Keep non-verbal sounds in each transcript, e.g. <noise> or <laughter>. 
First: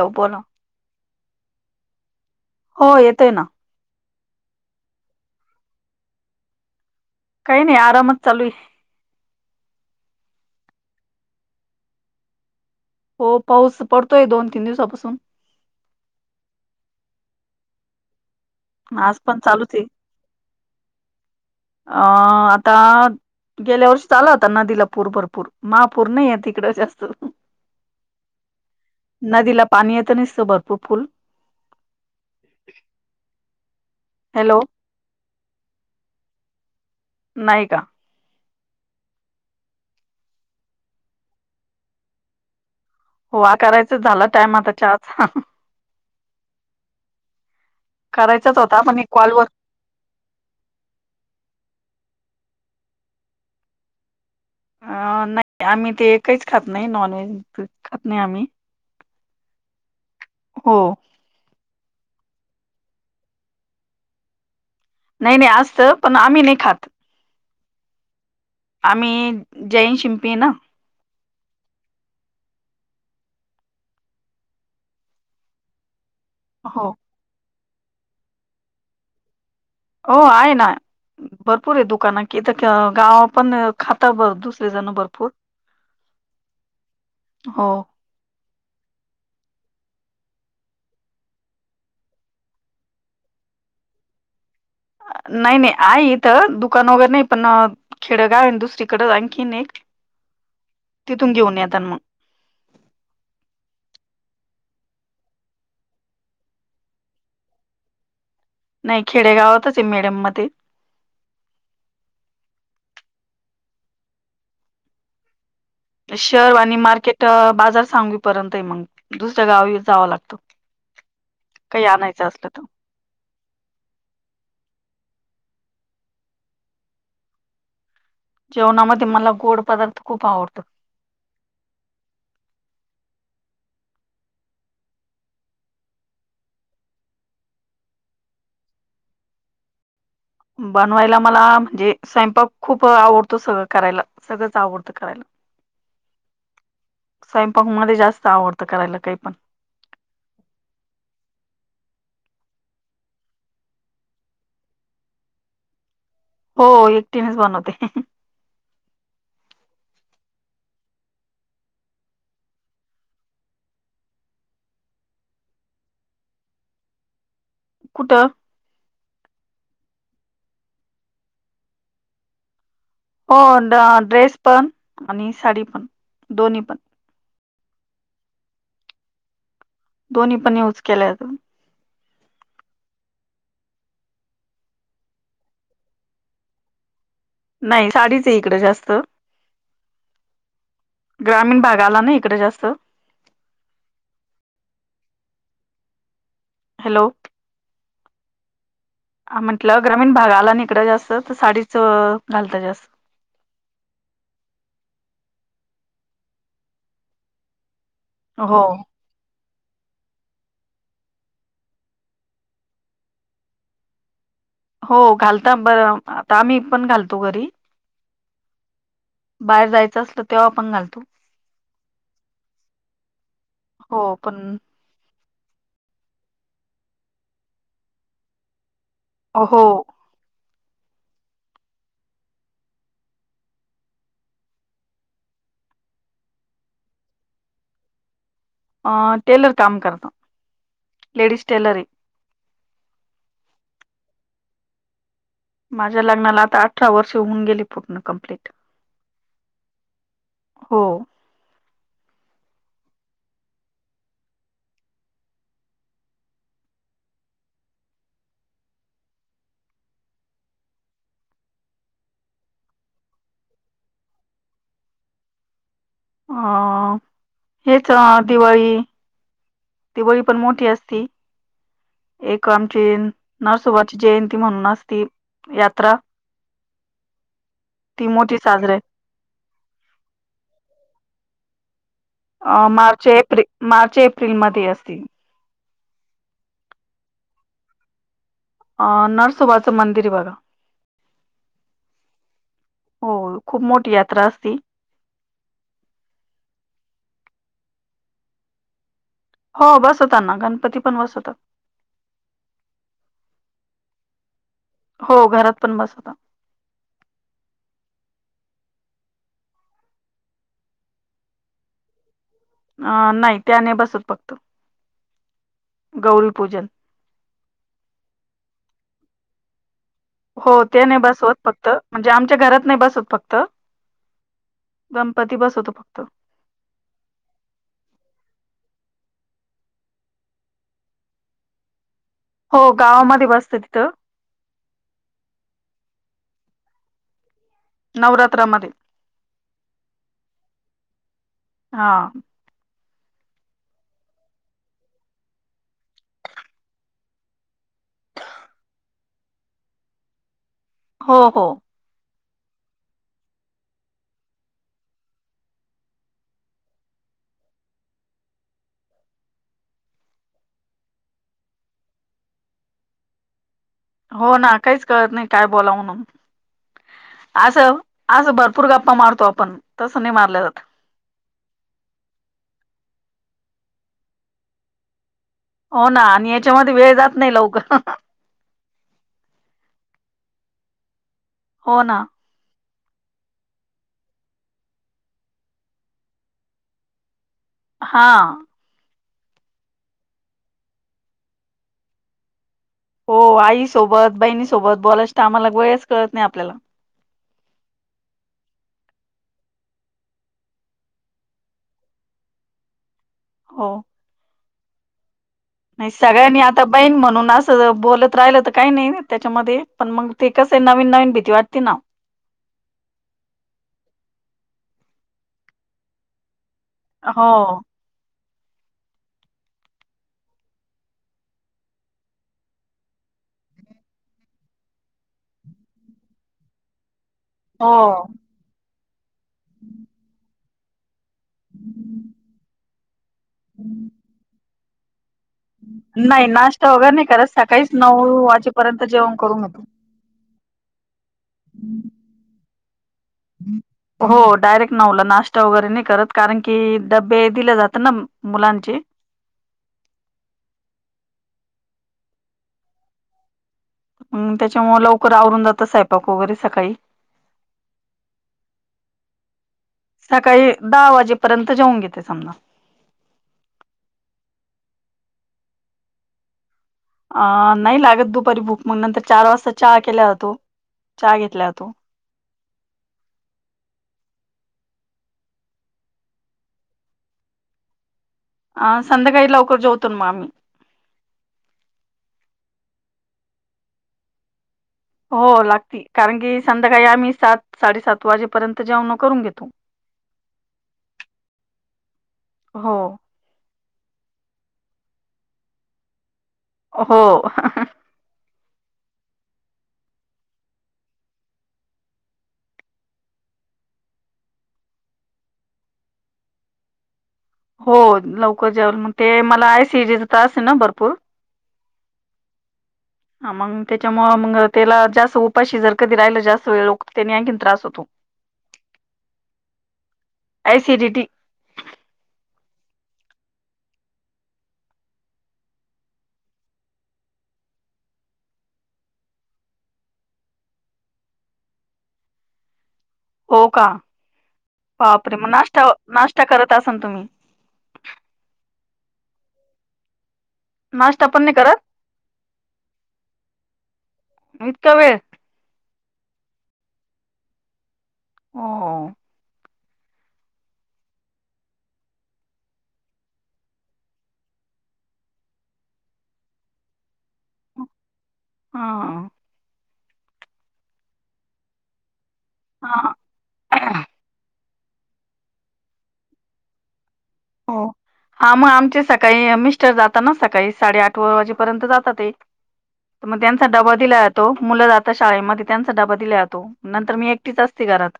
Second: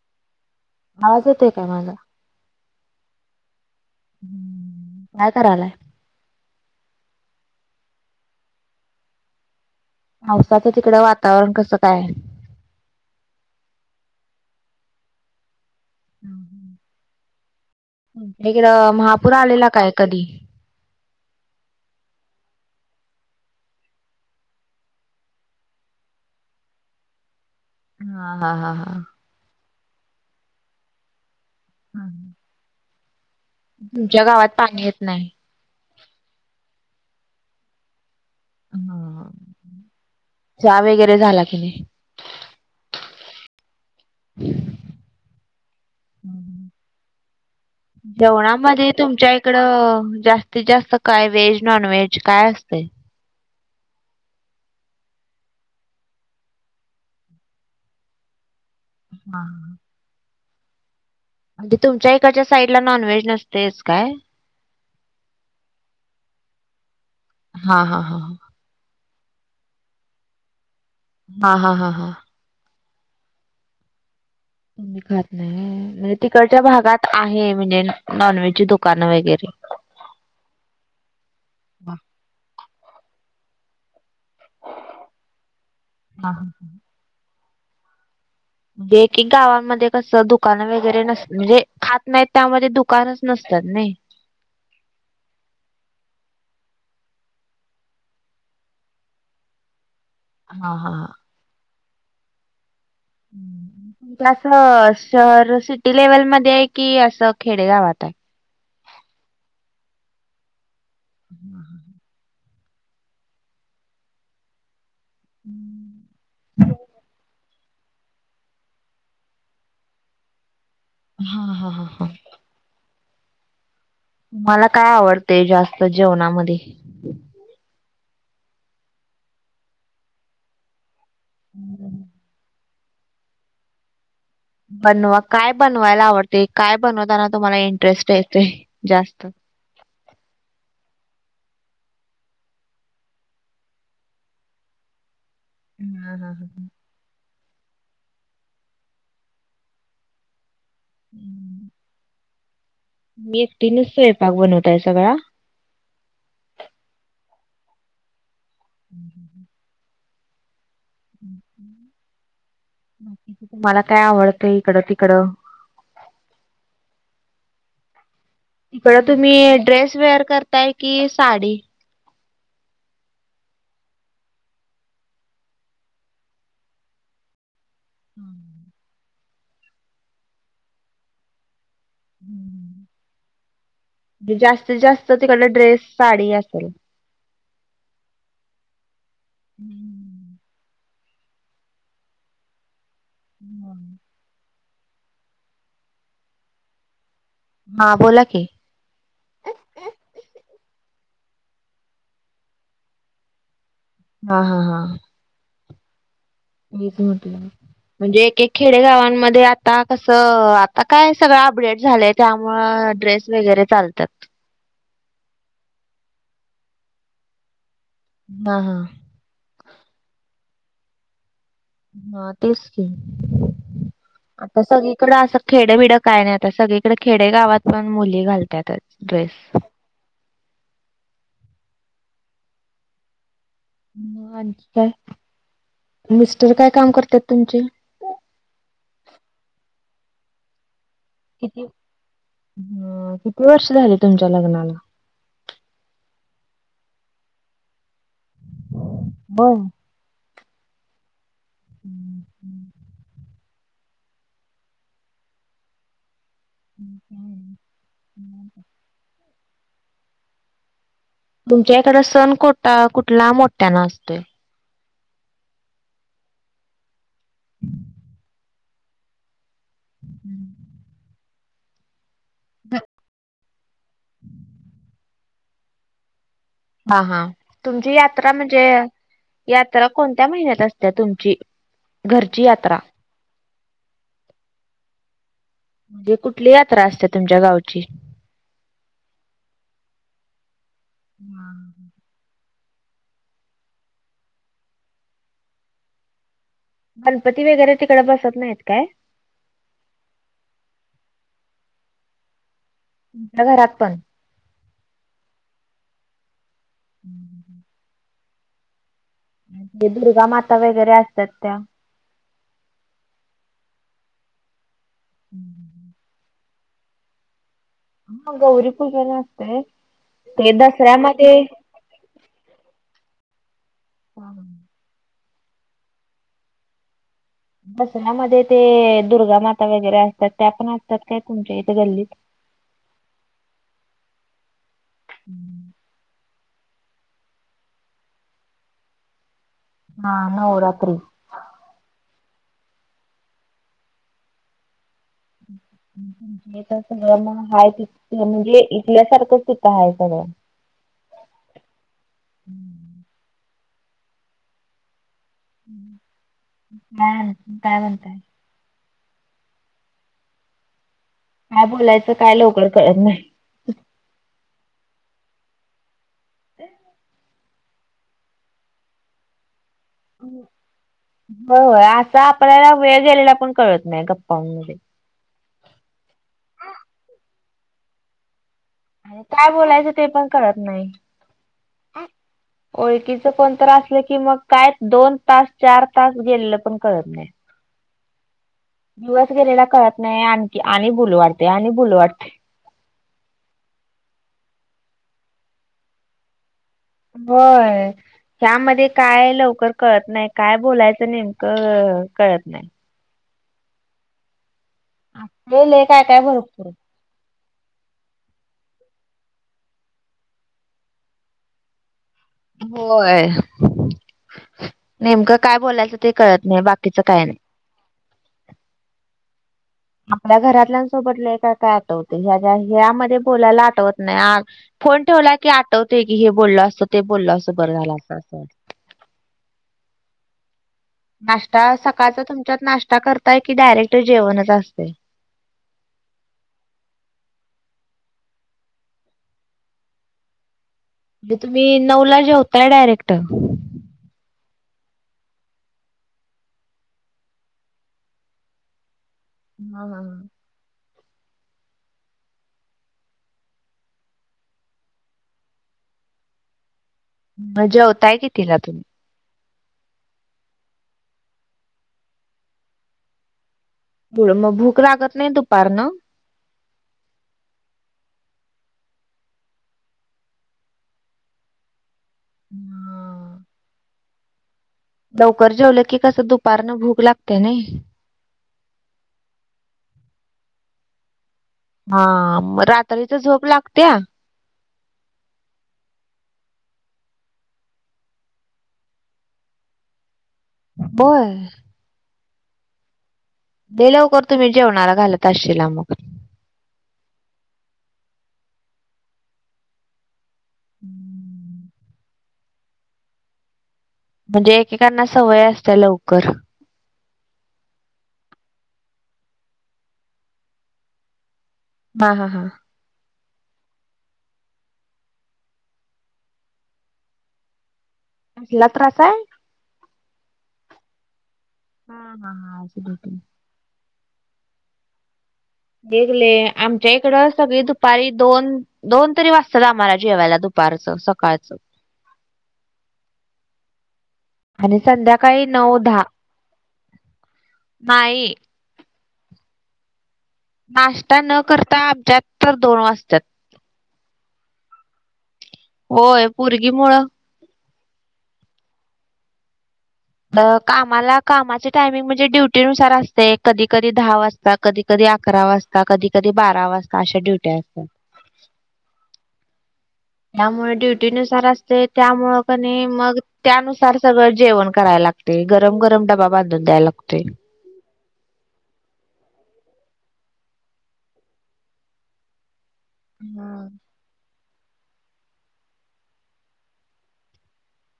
हो बोला. आवाज येतोय काय माझा? हो येतय ना. काय करालाय? काही नाही आरामच चालूये. पावसाचं तिकडं वातावरण कसं काय? हो पाऊस पडतोय दोन तीन दिवसापासून,. तिकडं आज महापुर पण आलेला चालूच आहे काय कधी? अं आता गेल्या वर्षी च आला होता नदीला पूर भरपूर,, महापूर नाहीयेत हीकडं जास्त, हा हा हा हा. नदीला पाणी येतं निसतं भरपूर. हां. तुमच्या गावात हॅलो पाणी येत नाही.? नाही का? च्या वगैरे झाला की नाही? हो करायचा झाला टाइम आता चहाचा हम्म. करायचाच होता जेवणामध्ये पण एक तुमच्या कॉलवर इकडं जास्त त जास्त काय व्हेज नॉनव्हेज काय असतय? अ नाही, आम्ही ते काहीच खात नाही नॉनव्हेज खात नाही आम्ही, हा. हो. म्हणजे तुमच्या इकडच्या साईड ला नॉनव्हेज नसतयच काय? नाही नाही असतं,, पण आम्ही नाही खात हा हा हा. आम्ही जैन शिंपी ना हा हा हा हा. तुम्ही खात नाही, म्हणजे तिकडच्या हो भागात आहे म्हणजे नॉनव्हेजची दुकानं वगैरे हो आहे ना भरपूर आहेत हा दुकानं, कि इथं गावा पण खाता बर दुसरे जणं भरपूर हां. हो. एकेक गावामध्ये कसं, दुकान वगैरे नस म्हणजे खात नाहीत त्यामध्ये दुकानच नसत्यात नाही. नाही नाही आहे इथं, दुकान वगैरे नाही पण खेड गाव आहे नं दुसरीकडं आणखीन एक हा हा हा. तिथून घेऊन येतान मग पण असं शहर सिटी लेव्हलमध्ये आहे कि असं खेडेगावात हाय? नाही खेडेगावातच आहे मिडियम मध्ये <inaudible> <inaudible> शहर आणि मार्केट बाजार सांगवीपर्यंत आहे मग, दुसऱ्या गावी जावं लागतं. हा हा हा हा. <unintelligible> मला काय आवडतय जास्त जेवणामध्ये? जेवणामध्ये मला गोड पदार्थ खूप आवडत. <inaudible> बनवा काय बनवायला आवडतय काय बनवताना तुम्हाला इंटरेस्ट येतोय जास्त बनवायला मला म्हणजे स्वयंपाक खूप आवडतो सगळं करायला सगळंच आवडतं करायला. हा हा हा. स्वयंपाक मध्ये जास्त आवडतं करायला काही पण <inaudible> मी एकटीनेच स्वयंपाक बनवताय सगळा हो एकटीनेच बनवते. <inaudible> तुम्हाला काय आवडतंय इकडं तिकडं कुठं बर, तुम्ही ड्रेस वेअर करताय कि साडी? हो, ड्रेस पण आणि साडी पण दोन्ही पण हम्म. दोन्ही पण युज केलय अजून हम्म जास्तीत जास्त तिकडन ड्रेस साडी असेल. नाही, साडीच ये इकडं जास्त हम्म ग्रामीण भाग आला ना इकड जास्त हा हॅलो हा बोला की हा, म्हटलं ग्रामीण भाग आला ना इकड जास्त तर साडीच घालतात जास्त हा हा हा. हेच म्हटलं म्हणजे एक एक हो खेडेगावांमध्ये आता कसं आता काय सगळं अपडेट झालंय त्यामुंळ ड्रेस वगैरे चालत्यात. हो घालता बरं आता आम्ही पण घालतो घरी हा बाहेर जायचं असलं तेव्हा पण घालतो. हा तेच की हो पण आता सगळीकडे असं खेड बिड काय नाही, आता सगळीकडे खेडे गावात पण मुली घालत्यातच ड्रेस हो म आणखी काय मिस्टर काय काम करत्यात तुमचे अ टेलर काम करता. किती अ किती वर्ष झाली तुमच्या लग्नाला माझ्या लग्नाला आता अठरा वर्ष होऊन गेली पूर्ण कंप्लीट हो. हो. <inaudible> <inaudible> तुमच्या एखादा सण कोटा कुठला मोठ्यान असतोय. अ हेच दिवाळी दिवाळी पण मोठी असती. एक आनखीन नरसोबाची जयंती म्हणून असती यात्रा हा हा, तुमची ती यात्रा मोठी म्हणजे साजरी यात्रा कोणत्या महिन्यात असते तुमची घरची अ यात्रा? मार्च एप्रि मार्च एप्रिलमध्ये असती ही कुठली यात्रा असते तुमच्या गावची? अ नरसोबाचं मंदिर आहे बघा. हा. होय खूप मोठी यात्रा असती गणपती वगैरे तिकडं बसत नाहीत काय? हो बसवत ना गणपती पण बसवतात. तुमच्या घरात पण? हो घरात पण बसवतान. <inaudible> ते दुर्गा माता वगैरे असतात त्या अ नाही त्या नाही बसत फक्त <inaudible> गौरी पूजन मग गौरीपूजन असतय हो ते नाही बसवत फक्त म्हणजे आमच्या घरात नाही बसत फक्त <inaudible> गणपती बसवतो फक्त. दसऱ्यामध्ये ते अ दुर्गा माता वगैरे असतात त्या पण असतात काय तुमच्या इथे गल्लीत? हो गावामध्ये बसत्यात तिथं नवरात्रामध्ये हा नऊ रात्री हा. <inaudible> हे तर सगळं मग हाय तिथ म्हणजे इथल्यासारखंच तिथं आहे सगळं हो हो. काय काय बोलताय? काय बोलायचं काय लवकर कळत नाही. हो ना काहीच कळत नाही काय बोलाव म्हणून <unintelligible> आसं आसं भरपूर गप्पा मारतो, आपण तसं नाही मारलं जात. होय असा आपल्याला वेळ गेलेलापण कळत नाही गप्पामध्ये हो ना आणि याच्यामध्ये वेळ जात नाही लवकर आणि काय बोलायचं ते पण कळत नाही. हो ना. ओळखीच कोणतरी असलं की मग काय दोन तास चार तास गेलेलं पण कळत नाही. <unintelligible> हा. दिवस गेलेला कळत नाही आणखी आणि बोलू वाटते आणि बोलु वाटते. हो आईसोबत, बहिणीसोबत बोलायच्या टाईमाला वेळच कळत नाही आपल्याला होय. ह्यामध्ये काय लवकर कळत नाही काय बोलायचं नेमकं अ कळत नाय. हो. <unintelligible> नाही सगळ्यांनी आता भरपूर बहीण म्हणूनच बोलत राहिलं तर काही नाही त्याच्यामध्ये पण मग ते कसे नवीन नवीन भीती वाटते ना. होय नेमकं काय बोलायचं ते कळत नाही बाकी हो आपल्या घरातल्यांसोबत लय काय काय आठवते ह्या ह्यामध्ये बोलायला आठवत नाही. फोन ठेवला की आठवते की हे बोललं असं ते बोललं असं बरं झालं असं असं वाटतं. हम्म. नाश्ता सकाळचा तुमच्यात नाश्ता करताय की डायरेक्ट जेवणच असते. नाही नाश्ता वगैरे नाही करत सकाळीच नऊ वाजेपर्यंत जेवण करून घेतो. म्हणजे तुम्ही नऊला जेवताय डायरेक्ट. हो डायरेक्ट नव्हला नाश्ता वगैरे नाही करत कारण की डबे दिले जात ना. मुलांचे हो का? मग त्यांच्यामुळे लवकर आवरून जातं स्वंयपाक वगैरे सकाळी जेवतोय कितीला तुम्ही! सकाळी दहा वाजेपर्यंत जाऊन घेते समजा. मग भूक लागत नाही दुपारनं. अ नाही लागत दुपारी भूक म्हग नंतर चार वाजता चहा केल्या जातो चहा घेतला जातो. हा लवकर जेवलं की कसं दुपारनं भूक लागते नाही. अ संध्याकाळी लवकर जवतोन मग आम्ही. हा रात्रीच झोप लागत्या. हो लागती कारण की संध्याकाळी आम्ही सात साडेसात वाजेपर्यंत जेवन न करून घेतो. होय. हो लय लवकर तुम्ही जेवणाला घालत आशीला मग. हो हम्म. म्हणजे एकेकांना सवय असत्या लवकर. हो लवकर जेवल मग ते मला ॲसिडिटीचा त्रास आहे ना भरपूर. हा हा हा मग त्याच्यामुळ मग त्याला जास्त उपाशी जर कधी राहिलं जास्त वेळ त्यानी आणखीन त्रास होतो. तो तुला त्रास आहे. ऍसिडिटी. हा हा हा वेगले आमच्या इकड सगळी दुपारी दोन दोन तरी वाजतात आम्हाला जेवायला दुपारचं सकाळचं हो का! आणि बापरे! मग संध्याकाळी नाश्ता नऊ दहा नाश्ता करत असल तुम्ही. नाही. नाश्ता पण नाही न करत करता आमच्यात तर दोन वाजत्यात. ईतका वेळ. होय पोरगी मुळ. हो. <inaudible> कामाला कामाचे टायमिंग म्हणजे ड्युटीनुसार असते कधी कधी दहा वाजता. कधी कधी अकरा वाजता, कधी कधी बारा वाजता अशा ड्युट्या असतात. हा. त्यामुळे ड्युटी नुसार असते, त्यामुंळे कणी हा मग त्यानुसार सगळं जेवण करायला लागतय. ते गरम गरम डबा बांधून द्यायला लागतोय. हो. हा, मग आमचे सकाळी मिस्टर जातात ना सकाळी साडे आठ वाजेपर्यंत जातात ते. तर मग त्यांचा डबा दिला जातो, मुलं जाता शाळेमध्ये त्यांचा डबा दिला जातो, नंतर मी एकटीच असते घरात.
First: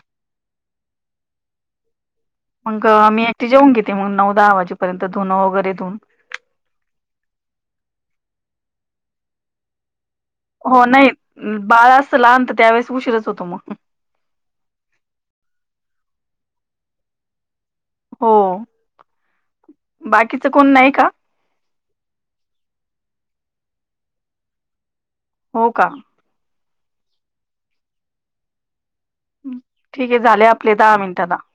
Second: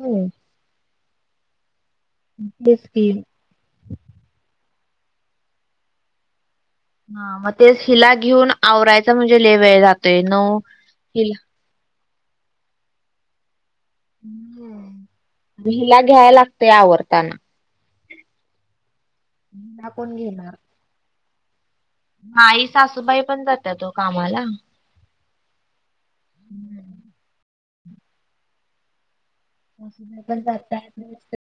हम्म. मंग तेच की मी ऐकटी जेवून घेते, मग नऊ, दहा वाजेपर्यंत धुण वगैरे धुऊन. हा, मग तेच हिला घेऊन आवरायच म्हणजे लय वेळ जातोय. ते नऊ हो, नाही हिला बाळ असतं लहान तर, त्यावेेळेस उशीरच होतो मग. हिला घ्याय लागतय आवरताना. हो, बाकीच कोण नाही का? नाही, सासूबाई पण जात्यात ओ कामाला. हो का? ठीक आहे. पण झाले आपले जात्या दहा मिनिट आता.